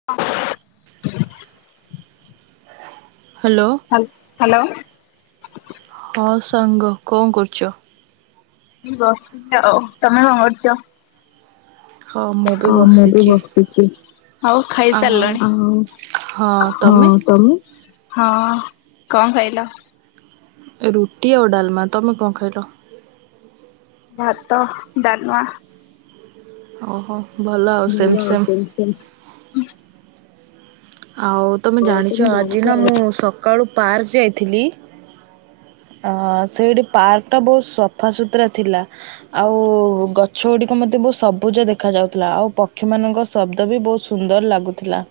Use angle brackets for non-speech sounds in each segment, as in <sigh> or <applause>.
<inaudible> Hello. ହାଲ୍ hello. ହଁ ସାଙ୍ଗ କଣ କରୁଚ। ମୁଁ ବସିିଥିନି ଆଉ ତମେ କଣ କରୁଚ। ହଁ ମୁଁ ବି ଅଁ ମୁଁ ବି ବସିଛି। ବସିଚି। ହଉ ଆଉ ଖାଇସାରିଲଣି ଅଁ ହଁ ତମେ। ହଁ କଣ ଖାଇଲ। ରୁଟି ଆଉ ଡାଲ୍ମା ତମେ କଣ ଖାଇଲ। ଭାତ ଡାଲ୍ମା ଓହୋ ଭଲ ଆଉ ସେମ ସେମ୍। <inaudible> ଆଉ ତମେ ଜାଣିଛ ଆଜି ନା ମୁଁ ସକାଳୁ ପାର୍କ ଯାଇଥିଲି। ଅ ସେଇଠି ପାର୍କ ଟା ବହୁତ୍ ସଫା ସୁତୁରା ଥିଲା। ଆଉ ଗଛ ଗୁଡିକ ମତେ ବହୁତ ସବୁଜ ଦେଖା ଯାଉଥିଲା, ଆଉ ପକ୍ଷୀ ମାନଙ୍କ ଶବ୍ଦ ବି ବହୁତ୍ ସୁନ୍ଦର୍ ଲାଗୁଥିଲା।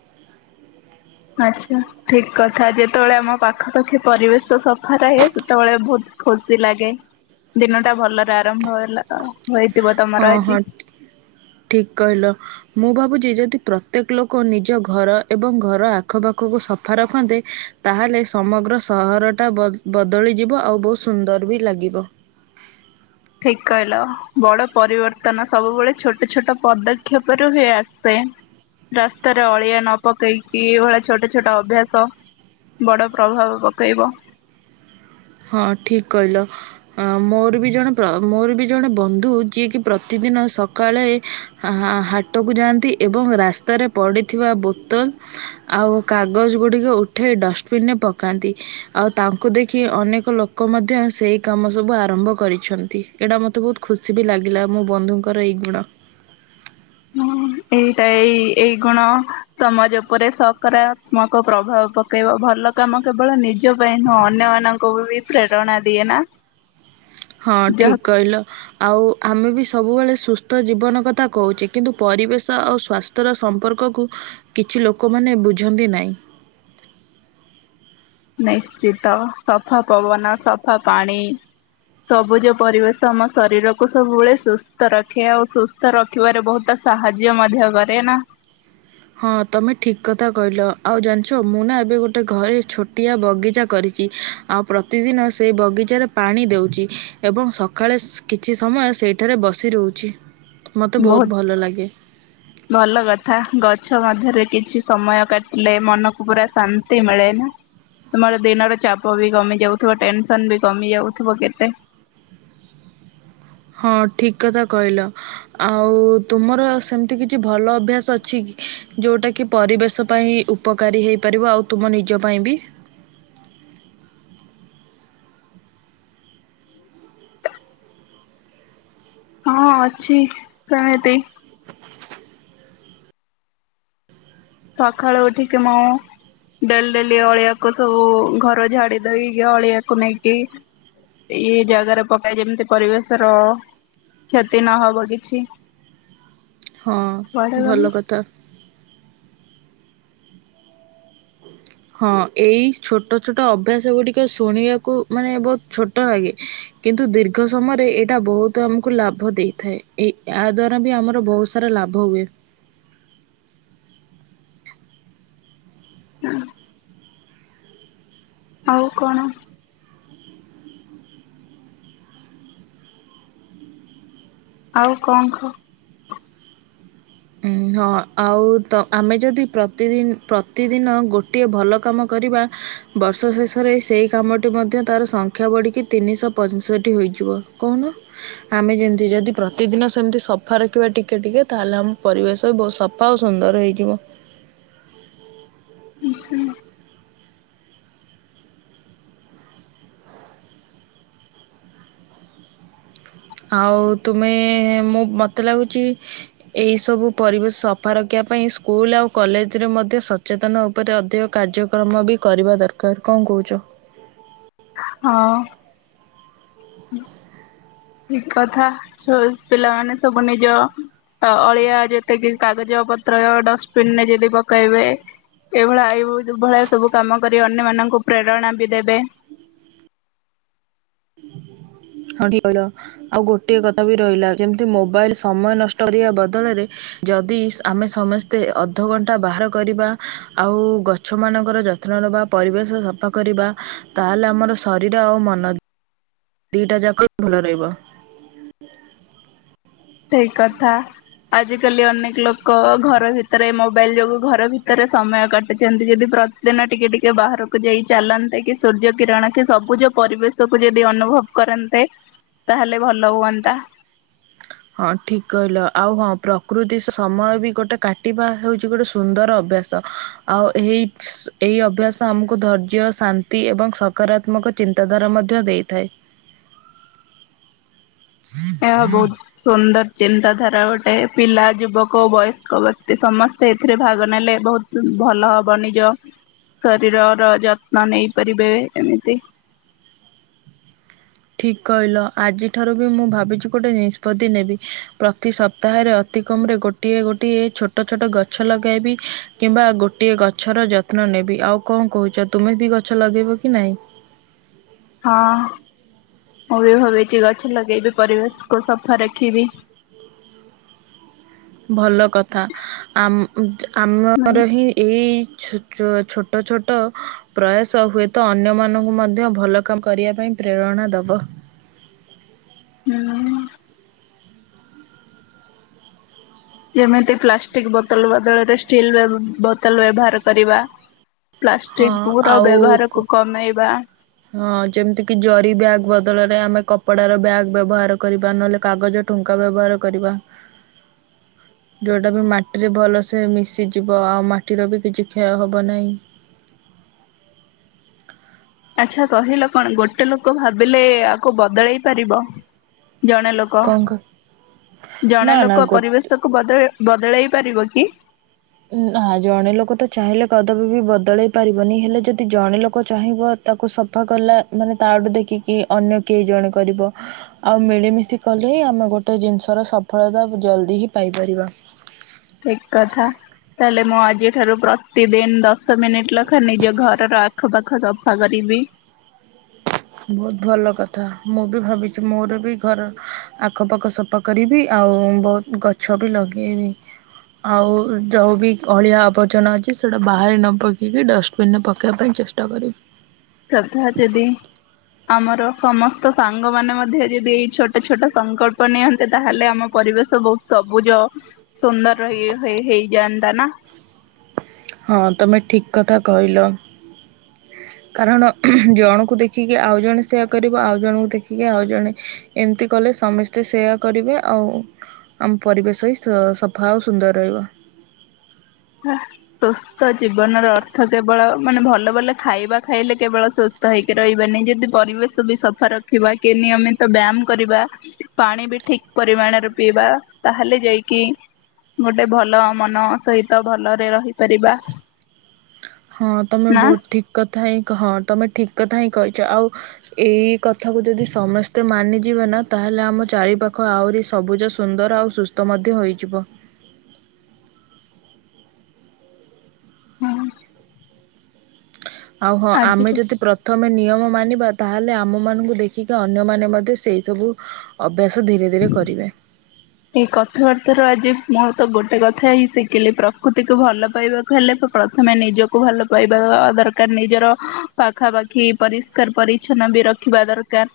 ଆଚ୍ଛା, ଠିକ୍ କଥା ଯେତେବେଳେ ଆମ ପାଖ ପାାଖି ପରିବେଶ ସଫା ରହେ, ସେତେବେଳେ ଭୁତ୍ ଖୁସି ଲାଗେ। ଦିନ ଟା ଭଲରେ ଆରମ୍ଭ ହେଲା ତ। ହୋଇଥିବ ତମ୍ ହଁ ହଁ ଠିକ କହିଲ। ମୁଁ ଭାବୁଛି ଯଦି ପ୍ରତ୍ୟେକ ଲୋକ ନିଜ ଘର ଏବଂ ଘର ଆଖପାଖକୁ ସଫା ରଖନ୍ତେ ତାହେଲେ ସମଗ୍ର ସହରଟା ବ ବଦଳିଯିବ ଆଉ ବହୁତ ସୁନ୍ଦର ବି ଲାଗିବ। ଠିକ କହିଲ ବଡ ପରିବର୍ତ୍ତନ ସବୁବେଳେ ଛୋଟ ଛୋଟ ପଦକ୍ଷେପ ରୁ ହିଁ ଆସେ। ରାସ୍ତାରେ ଅଳିଆ ନ ପକେଇକି ଏଇଭଳିଆ ଛୋଟ ଛୋଟ ଅଭ୍ୟାସ ବଡ଼ ପ୍ରଭାବ ପକେଇବ। ହଁ ଠିକ୍ କହିଲ। ଅ ମୋର ବି ଜଣେ ପ୍ର ମୋର ବି ଜଣେ ବନ୍ଧୁ ଯିଏକି ପ୍ରତିଦିନ ସକାଳେ ହାଁ ହାଁ ହାଟକୁ ଯାଆନ୍ତି ଏବଂ ରାସ୍ତାରେ ପଡ଼ିଥିବା ବୋତଲ ଆଉ କାଗଜ ଗୁଡିକ ଉଠେଇ ଡଷ୍ଟବିନ ରେ ପକାନ୍ତି ଆଉ ତାଙ୍କୁ ଦେଖି ଅନେକ କ ଲୋକ ମଧ୍ୟ ସେଇ କାମ ସବୁ ଆରମ୍ଭ କରିଛନ୍ତି ଏଇଟା ମତେ ବହୁତ ଖୁସି ବି ଲାଗିଲା ମୋ ବନ୍ଧୁଙ୍କୁ ଙ୍କର ଏଇ ଗୁଣ। ହୁଁ ଏଇଟା ଏଇ ଏଇ ଗୁଣ ସମାଜ ଉପରେ ସକାରାତ୍ମକ ପ୍ରଭାବ ପ କେଇବ ଭଲ କାମ କେବଳ ନିଜ ପାଇଁ ନୁହଁ ଅନ୍ୟମାନଙ୍କୁ ବି ପ୍ରେରଣା ଦିଏ ନା। <inaudible> ହଁ ଯାହା ଠିକ କହିଲ! ଆଉ ଆମେ ବି ସବୁବେଳେ ସୁସ୍ଥ ଜୀବନ କଥା କହୁଛେ କିନ୍ତୁ ପରିବେଶ ଆଉ ସ୍ୱାସ୍ଥ୍ୟ ର ସମ୍ପର୍କକୁ କିଛି ଲୋକମାନେ ବୁଝନ୍ତି ନାହିଁ। ନିଶ୍ଚିତ ସଫା ପବନ ସଫା ପାଣି ସବୁଜ ପରିବେଶ ଆମ ଶରୀରକୁ ସବୁବେଳେ ସୁସ୍ଥ ରଖେ ଆଉ ସୁ ସ୍ଥ ରଖିବାରେ ବହୁତ ସାହାଯ୍ୟ ମଧ୍ୟ କରେ ନା। ହଁ ତମେ ଠିକ୍ କଥା କହିଲ ଆଉ ଜାଣିଚ ମୁଁ ନା ଏବେ ଗୋଟେ ଘରେ ଛୋ ଟିଆ ବଗିଚା କରିଚି ଆଉ ପ୍ରତିଦିନ ସେଇ ବଗିଚାରେ ପାଣି ଦେଉଚି। ଏବଂ ସକାଳେ ସ୍ କିଛି ସମୟ ସେଠାରେ ବସିରହୁଚି ମତେ ବହୁତ ବହୁତ୍ ଭଲ ଲାଗେ। ଭଲ କଥା ଗଛ ମଧ୍ୟରେ କିଛି ସମୟ କାଟିଲେ ମନକୁ ପୁରା ଶାନ୍ତି ମିଳେ ନା। ତୁମର ଦିନର ଚାପ ବି କମି ଯାଉଥିବ ଟେନସନ ବି କମି ଯାଉଥିବ କେତେ। ହଁ ଠିକ କଥା କହିଲ। ଆଉ ତୁମର ସେମିତି କିଛି ଭଲ ଅଭ୍ୟାସ ଅଛି ଯେଉଟା କିି ପରିବେଶ ପାଇଁ ଉପକାରୀ ହେଇପାରିବ ଆଉ ତୁମ ନିଜ ପାଇଁ ବି। ହଁ ଅଛି ସେମିତି। ସକାଳୁ ଉଠିକି ମୁଁ ଡେଲି ଡେଲି ଅଳିଆକୁ ସବୁ ଘର ଝାଡି ଦେଇକି ଅଳିଆକୁ ନେଇକି ଏଇ ଜାଗାରେ ପକାଏ ଯେମିତି ପରିବେଶର କ୍ଷତି ନ ହବ କିିଛି। ହଁ ଗଲେ ଭଲ କଥା। <inaudible> ହଁ ଏଇ ଛୋଟ ଛୋଟ ଅଭ୍ୟାସ ଗୁଡିକ ଶୁଣିବାକୁ ମାନେ ବହୁତ ଛୋଟ ଲାଗେ କିନ୍ତୁ ଦୀର୍ଘ ସମୟରେ ଏଇଟା ବହୁତ ଆମକୁ ଲାଭ ଦେଇଥାଏ ଏ ଏହା ଦ୍ଵାରା ବି ଆମର ବହୁ ସା ରା ଲାଭ ହୁଏ। ହୁଁ। ଆଉ କଣ। ଆଉ କଣ ଖ ଉ ହଁ ଆଉ ତ ଆମେ ଯଦି ପ୍ରତିଦି ପ୍ରତିଦିନ ଗୋଟିଏ ଭଲ କାମ କରିବା ବର୍ଷ ଶେଷରେ ସେହି କାମଟି ମଧ୍ୟ ତାର ସଂଖ୍ୟା ବଢ଼ିକି ତିନିଶହ ପଞ୍ଚଷଠି ହୋଇଯିବ କହୁନ। ଆମେ ଯେମତି ଯଦି ପ୍ରତିଦିନ ସେମତି ସଫା ରଖିବା ଟିକେ ଟିକେ ତାହେଲେ ଆମ ପରିବେଶ ତ ବହୁତ ସଫା ଆଉ ସୁନ୍ଦର ହେଇଯିବ। ଆଚ୍ଛା। ଆଉ ତୁମେ ମୁଁ ମତେ ଲାଗୁଚି ଏହି ସବୁ ପରିବେଶ ସଫା ରଖିବା ପାଇଁ ସ୍କୁଲ ଆଉ କଲେଜରେ ମଧ୍ୟ ସଚେତନ ଉପରେ ଅଧିକ କାର୍ଯ୍ୟକ୍ରମ ବି କରିବା ଦରକାର କଣ କହୁଚ। ହଁ। ଠିକ କଥା <unintelligible> ପିଲାମାନୋ ସବୁ ନିଜ ଅ ଅଳିଆ ଯେତେକି କାଗଜ ପତ୍ର ଡଷ୍ଟବିନରେ ଯଦି ପକାଇବେ। ଏଇଭଳିଆ <unintelligible> ଭଳିଆ ସବୁ କାମ କରି ଅନ୍ୟ ମାନଙ୍କୁ ପ୍ରେରଣା ବି ଦେବେ। ହଁ ଠିକ <unintelligible> ଆଉ ଗୋଟିଏ କଥା ବି ରହିଲା ଯେମତି ମୋବାଇଲ ସମୟ ନଷ୍ଟ କରିବା ବଦଳରେ ଯଦି ଆମେ ସମସ୍ତେ ଅଧଘଣ୍ଟା ବାହାର କରିବା ଆଉ ଗ ଛମାନଙ୍କର ଯତ୍ନ ନବା ପରିବେଶ ସଫା କରିବା ତାହେଲେ ଆମର ଶରୀର ଆଉ ମନ ଦିଟା ଯାକ <unintelligible> ଭଲ ରହିବ। ଠିକ୍ କଥା। ଆଜିକାଲି ଅନେକ ଲୋକୋ ଘର ଭିତରେ ମୋବାଇଲ ଯୋଗୁ ଘର ଭିତରେ ସମୟ କାଟୁଚନ୍ତି ଯଦି ପ୍ର ଦିନ ଟିକେ ଟିକେ ବାହାରକୁ ଯାଇ ଚାଲନ୍ତେ କି ସୂର୍ଯ୍ୟ କିରଣ କି ସବୁଜ ପରିବେଶକୁ ଯଦି ଅନୁଭବ କରନ୍ତେ ତାହେଲେ ଭଲ ହୁଅନ୍ତା। ହଁ ଠିକ କହିଲ ଆଉ ହଁ ପ୍ରକୃତି ସ ସମୟ ବି ଗୋଟେ କାଟିବା ହେଉଚି ଗୋଟେ ସୁନ୍ଦର ଅଭ୍ୟାସ। ଆଉ ଏହି ଏଇ ଅଭ୍ୟାସ ଆମୁକୁ ଧୈର୍ଯ୍ୟ ଶାନ୍ତି ଏବଂ ସ କରାତ୍ମକ ଚିନ୍ତାଧାରା ମଧ୍ୟ ଦେଇଥାଏ। ଏହା ବୋହୁତ ସୁନ୍ଦର ଚିନ୍ତାଧାରା ଗୋଟେ ପିଲା ଯୁବକ ଓ ବୟସ୍କ ବ୍ୟକ୍ତି ସମସ୍ତେ ଏଥିରେ ଭାଗ ନେଲେ ବୋହୁତ ଭଲ ହବ ନିଜ ଶରୀରର ଯତ୍ନ ନେଇପାରିବେ ଏମିତି ଠିକ୍ କହିଲ ଆଜିଠାରୁ ବି ମୁଁ ଭାବିଛି ଗୋଟଏ ନିଷ୍ପତ୍ତି ନେବି ପ୍ରତି ସପ୍ତାହରେ ଅତି କମରେ ଗୋ ଟିଏ ଗୋଟିଏ ଛୋଟୋ ଛୋଟୋ ଗଛ ଲଗାଇବି କିମ୍ବା ଗୋଟିଏ ଗଛର ଯ ତ୍ନ ନେବି ଆଉ କଁ କୋହୁଚ ତୁମେ ବି ଗଛ ଲଗେଇବ କି ନାଇଁ। ହଁ। ମୁଁ ବି ଭାବିଛି ଗଛ ଲଗେଇବି ପରିବେଶ କୁ ସଫା ରଖିବି। <inaudible> ଭଲ କଥା <unintelligible> ହୁଁ ଆମର ହିଁ ଏଇ <unintelligible> ଛୋଟୋ ଛୋଟୋ ପ୍ରୟାସ ହୁଏତ ଅନ୍ୟମାନଙ୍କୁ ମଧ୍ୟ ଭଲ କାମ୍ କରିବା ପାଇଁ ପ୍ରେରଣା ଦବ। ହୁଁ। ଯେମିତି ପ୍ଲାଷ୍ଟିକ ବୋତୋଲ ବଦଳରେ ଷ୍ଟିଲ୍ <unintelligible> ବୋତୋଲ ବ୍ୟବହାର କରିବା। ହଁ ପ୍ଲାଷ୍ଟିକ <unintelligible> ଆଉ ବ୍ୟବହାରକୁୁ କମେଇବା। ହଁ ଯେମିତି କିି ଜରି ବ୍ୟାଗ ବଦଳରେ ଆମେ କପଡ ର ବ୍ୟାଗ୍ ବ୍ୟବହାର କରିବା ନହେଲେ କାଗଜ <unintelligible> ବ୍ୟବହାର କରିବା। <inaudible> ଯେଉଁଟା ବି ମାଟିରେ ଭଲସେ ମିଶିଯିବ ଆଉ ମାଟିର ବି କିଛି କ୍ଷୟ ହବ ନାଇଁ। ଆଚ୍ଛା କହିଲ କଣ ଗୋଟେ ଲୋକୋ ଭାବିଲେ ଆକୁ ବଦଳେଇ ପାରିବ ଜଣେ ଲୋ କ ନା ଜଣେ ନା ଲୋକୋ ଗୋ ପରିବେଶକୁୁ ବଦଳେ ବଦଳେଇ ପାରିବ କି? ନାଃ ଜଣେ ଲୋକୋ ତ ଚାହିଁଲେ କଦାପୀ ବି ବଦଳେଇ ପାରିବନି ହେଲେ ଯଦି ଜଣେ ଲୋକୋ ଚାହିଁବ ତାକୁ ସଫା କଲା ମାନେ ତା <unintelligible> ଦେଖିକି ଅନ୍ୟ କେହି ଜଣେ କରିବ। ଆଉ ମିଳିମିଶି କଲେ ହିଁ ଆମେ ଗୋଟେ ଜିନିଷର ସଫଳତା ଜଲ୍ଦି ହିଁ ପାଇପାରିବା। ଠିକ କଥା ତାହେଲେ ମୁଁ ଆଜିଠାରୁ ପ୍ରତିଦିନ ଦଶ ଶ ମିନିଟ୍ <unintelligible> ନିଜ ଘରର ଆଖପାଖ ସଫା କରିବି। ବୋହୁତ ଭଲ କଥା ମୁଁ ବି ଭାବିଛି ମୋରୋ ବି ଘର ଆଖପାଖ ସପା କରିବି ଆଉ ବୋହୁତ ଗଛ ବି ଲଗେଇବି। ଆଉ ଯଉ ବି ଅଳିଆ ଆବର୍ଜନା ଅଛି ସେଟା ବାହାରେ ନ ପକେଇକି ଡଷ୍ଟବିନ ରେ ପକେଇବା ପାଇଁ ଚେଷ୍ <unintelligible> <unintelligible> ଯଦି ଆମର ସମସ୍ତ ସାଙ୍ଗମାନୋ ମଧ୍ୟ ଯଦି ଏଇ ଛୋଟୋ ଛୋଟୋ ସଂକଳ୍ପ ନିଅନ୍ତେ ତାହେଲେ ଆମ ପରିବେଶ ବୋହୁ ସବୁଜ ସୁନ୍ଦର <unintelligible> ହେଇଯାଆନ୍ତି ନା। ହଁ ତମେ ଠିକ କଥା କହିଲ। କାରଣ ଜଣକୁ ଦେଖିକି ଆଉ ଜଣେ ସେୟା କରିବ ଆଉ ଜଣଙ୍କୁ ଦେଖିକି ଆଉ ଜଣେ ଏମିତି କଲେ ସମସ୍ତେ ସେୟା କରିବେ। ଆଉ ଆମ ପରିବେଶ ହିଁ ସଫା ଆଉ ସୁନ୍ଦର ରହିବ। ସୁସ୍ଥ ଜୀବନ ର ଅର୍ଥ କେବଳ ମାନେ ଭଲ ଭଲ ଖାଇବା ଖାଇଲେ କେବଳ ସୁସ୍ଥ ହେଇକି ରହିବାନି। ଯଦି ପରିବେଶ ବି ସଫା ରଖିବା କି ନିୟମିତ ବ୍ୟାୟାମ କରିବା ପାଣି ବି ଠିକ ପରିମାଣରେ ପିଇବା, ତାହେଲେ ଯାଇକି ଗୋଟେ ଭଲ ମନ ସହିତ ଭଲରେ ରହିପାରିବା। ହଁ ତମେ ନା ବହୁତ ଠିକ କଥା ହିଁ ହଁ ତମେ ଠିକ କଥା ହିଁ କହିଛ। ଆଉ ଏଇ କଥାକୁ ଯଦି ସମସ୍ତେ ମାନିଯିବେ ନା, ତାହେଲେ ଆମ ଚାରି ପାାଖ ଆହୁରି ସବୁଜ ସୁନ୍ଦର ଆଉ ସୁସ୍ଥ ମଧ୍ୟ ହୋଇଯିବ। ହୁଁ। ଆଉ ହଁ ଆମେ ଯଦି ପ୍ର ପ୍ରଥମେ ନିୟମ ମାନିବା ତାହେଲେ ଆମ ମାନଙ୍କୁ ଦେଖିକି ଅନ୍ୟମାନେ ମଧ୍ୟ ସେଇ ସବୁ ଅଭ୍ୟାସ ଧୀରେ ଧୀରେ କରିବେ। ଏଇ କଥାବାର୍ତ୍ତା ରୁ ଆଜି ମୁଁ ତ ଗୋଟେ କଥା ହିଁ ଶିଖିଲି, ପ୍ରକୃତିକୁ ଭଲ ପାଇବା ହେଲେ ତ ପ୍ରଥମେ ନିଜକୁ ଭଲ ପାଇବା ଦରକାର। ନିଜର ପାଖାପାଖି ପରିଷ୍କାର ପରିଚ୍ଛନ୍ନ ବି ରଖିବା ଦରକାର।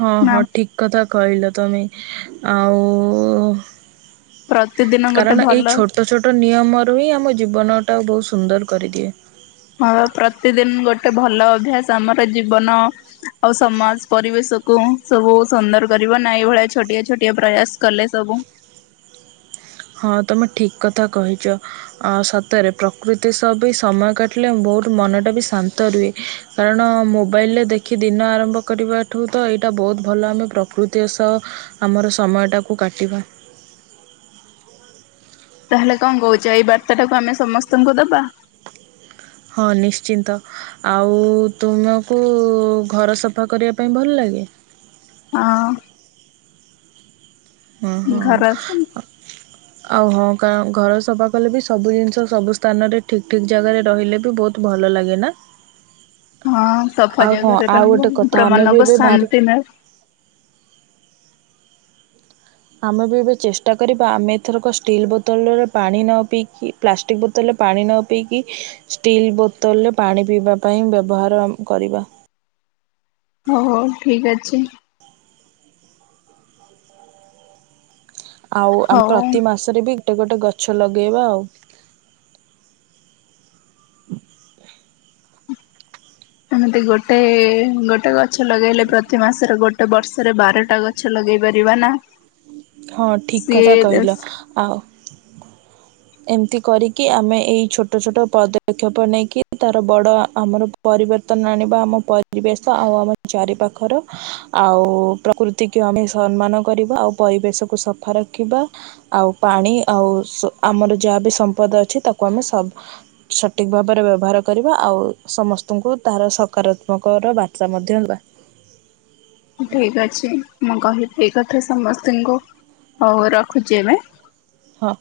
ହଁ ନା ହଁ ଠିକ କଥା କହିଲ ତମେ। ଆଉ ପ୍ରତିଦିନ ଗୋଟେ କାରଣ ଏଇ ଭଲ ଛୋଟ ଛୋଟ ନିୟମରୁ ହିଁ ଆମ ଜୀବନ ଟା ବହୁତ ସୁନ୍ଦର କରିଦିଏ। ହଁ ପ୍ରତିଦିନ ଗୋଟେ ଭଲ ଅଭ୍ୟାସ ଆମର ଜୀବନ ଆଉ ସମାଜ, ପରିବେଶ କୁ ସବୁ ସୁନ୍ଦର କରିବ ନା ଏଇ ଭଳିଆ ଛୋଟିଆ ଛୋଟିଆ ପ୍ରୟାସ କଲେ ସବୁ। ହଁ ତମେ ଠିକ କଥା କହିଛ। ଆଉ ସତରେ ପ୍ରକୃତି ସହ ବି ସମୟ କାଟିଲେ ବହୁତ ମନଟା ବି ଶାନ୍ତ ରୁହେ। କାରଣ ମୋବାଇଲରେ ଦେଖି ଦିନ ଆରମ୍ଭ କରିବାଠୁ ତ ଏଇଟା ବହୁତ ଭଲ, ଆମେ ପ୍ରକୃତିର ସହ ଆମର ସମୟଟାକୁ କାଟିବା। ତାହେଲେ କଣ କହୁଛ ଏଇ ବାର୍ତ୍ତା ଟାକୁ ଆମେ ସମସ୍ତଙ୍କୁ ଦବା? ହଁ ନିଶ୍ଚିନ୍ତ। ଆଉ ତୁମକୁ ଘର ସଫା କରିବା ପାଇଁ ଭଲ ଲାଗେ? ହଁ। ଓଁ ଘର ଅଛି। ହଁ। <inaudible> ଆଉ ହଁ କ ଘର ସଫା କଲେ ବି ସବୁ ଜିନିଷ ସବୁ ସ୍ଥାନରେ ଠିକ୍ ଠିକ୍ ଜାଗାରେ ରହିଲେ ବି ବହୁତ ଭଲ ଲାଗେ ନା? ହଁ ସଫା ଆଉ ହଁ ଜାଗା ରେ ଆଉ ରହିଲେ ଗୋଟେ କଥା ପୁରା ଆମେ ବି ମନକୁ ଏବେ ଭାବ ଶାନ୍ତି ମିଳେ। ଆମେ ବି ଏବେ ଚେଷ୍ଟା କରିବା ଆମେ ଏଥରକ ଷ୍ଟିଲ୍ ବୋତଲରେ ପାଣି ନ ପିଇକି ପ୍ଲାଷ୍ଟିକ୍ ବୋତଲରେ ପାଣି ନ ପିଇକି ଷ୍ଟିଲ୍ ବୋତଲରେ ପାଣି ପିଇବା ପାଇଁ ବ୍ୟବହାର ଆମେ କରିବା। ହଉ ହଉ ଠିକ ଅଛି। ଆଉ ଆମେ ହଉ। ପ୍ରତି ମାସରେ ବି ଗୋଟେ ଗୋଟେ ଗଛ ଲଗେଇବା ଆଉ। ଏମିତି ଗୋଟେ ଗୋଟେ ଗଛ ଲଗେଇଲେ ପ୍ରତି ମାସରେ ଗୋଟେ ବର୍ଷରେ ବାରଟା ଗଛ ଗଛ ଲଗେଇ ପାରିବା ନା। ହଁ ଠିକ କଥା ସିଏ କହିଲ ଆଉ ଏମିତି କରିକି ଆମେ ଏଇ ଛୋଟ ଛୋଟ ପଦକ୍ଷେପ ନେଇକି ତାର ବଡ଼ ଆମର ପରିବର୍ତ୍ତନ ଆଣିବା ଆମ ପରିବେଶ ଆଉ ଆମ ଚାରିପାଖର। ଆଉ ପ୍ରକୃତିକୁ ଆମେ ସମ୍ମାନ କରିବା ଆଉ ପରିବେଶକୁୁ ସଫା ରଖିବା। ଆଉ ପାଣି ଆଉ ଆମର ଯାହା ବି ସମ୍ପଦ ଅଛି ତାକୁ ଆମେ ସବ ସଠିକ୍ ଭାବରେ ବ୍ୟବହାର କରିବା ଆଉ ସମସ୍ତଙ୍କୁ ତାହାର ସକାରାତ୍ମକର ବାର୍ତ୍ତା ମଧ୍ୟ ଦେବା। ଠିକ ଅଛି ମୁଁ କହିବି କଥା ସମସ୍ତଙ୍କୁ, ହଉ ରଖୁଛି ଏବେ। ହଁ।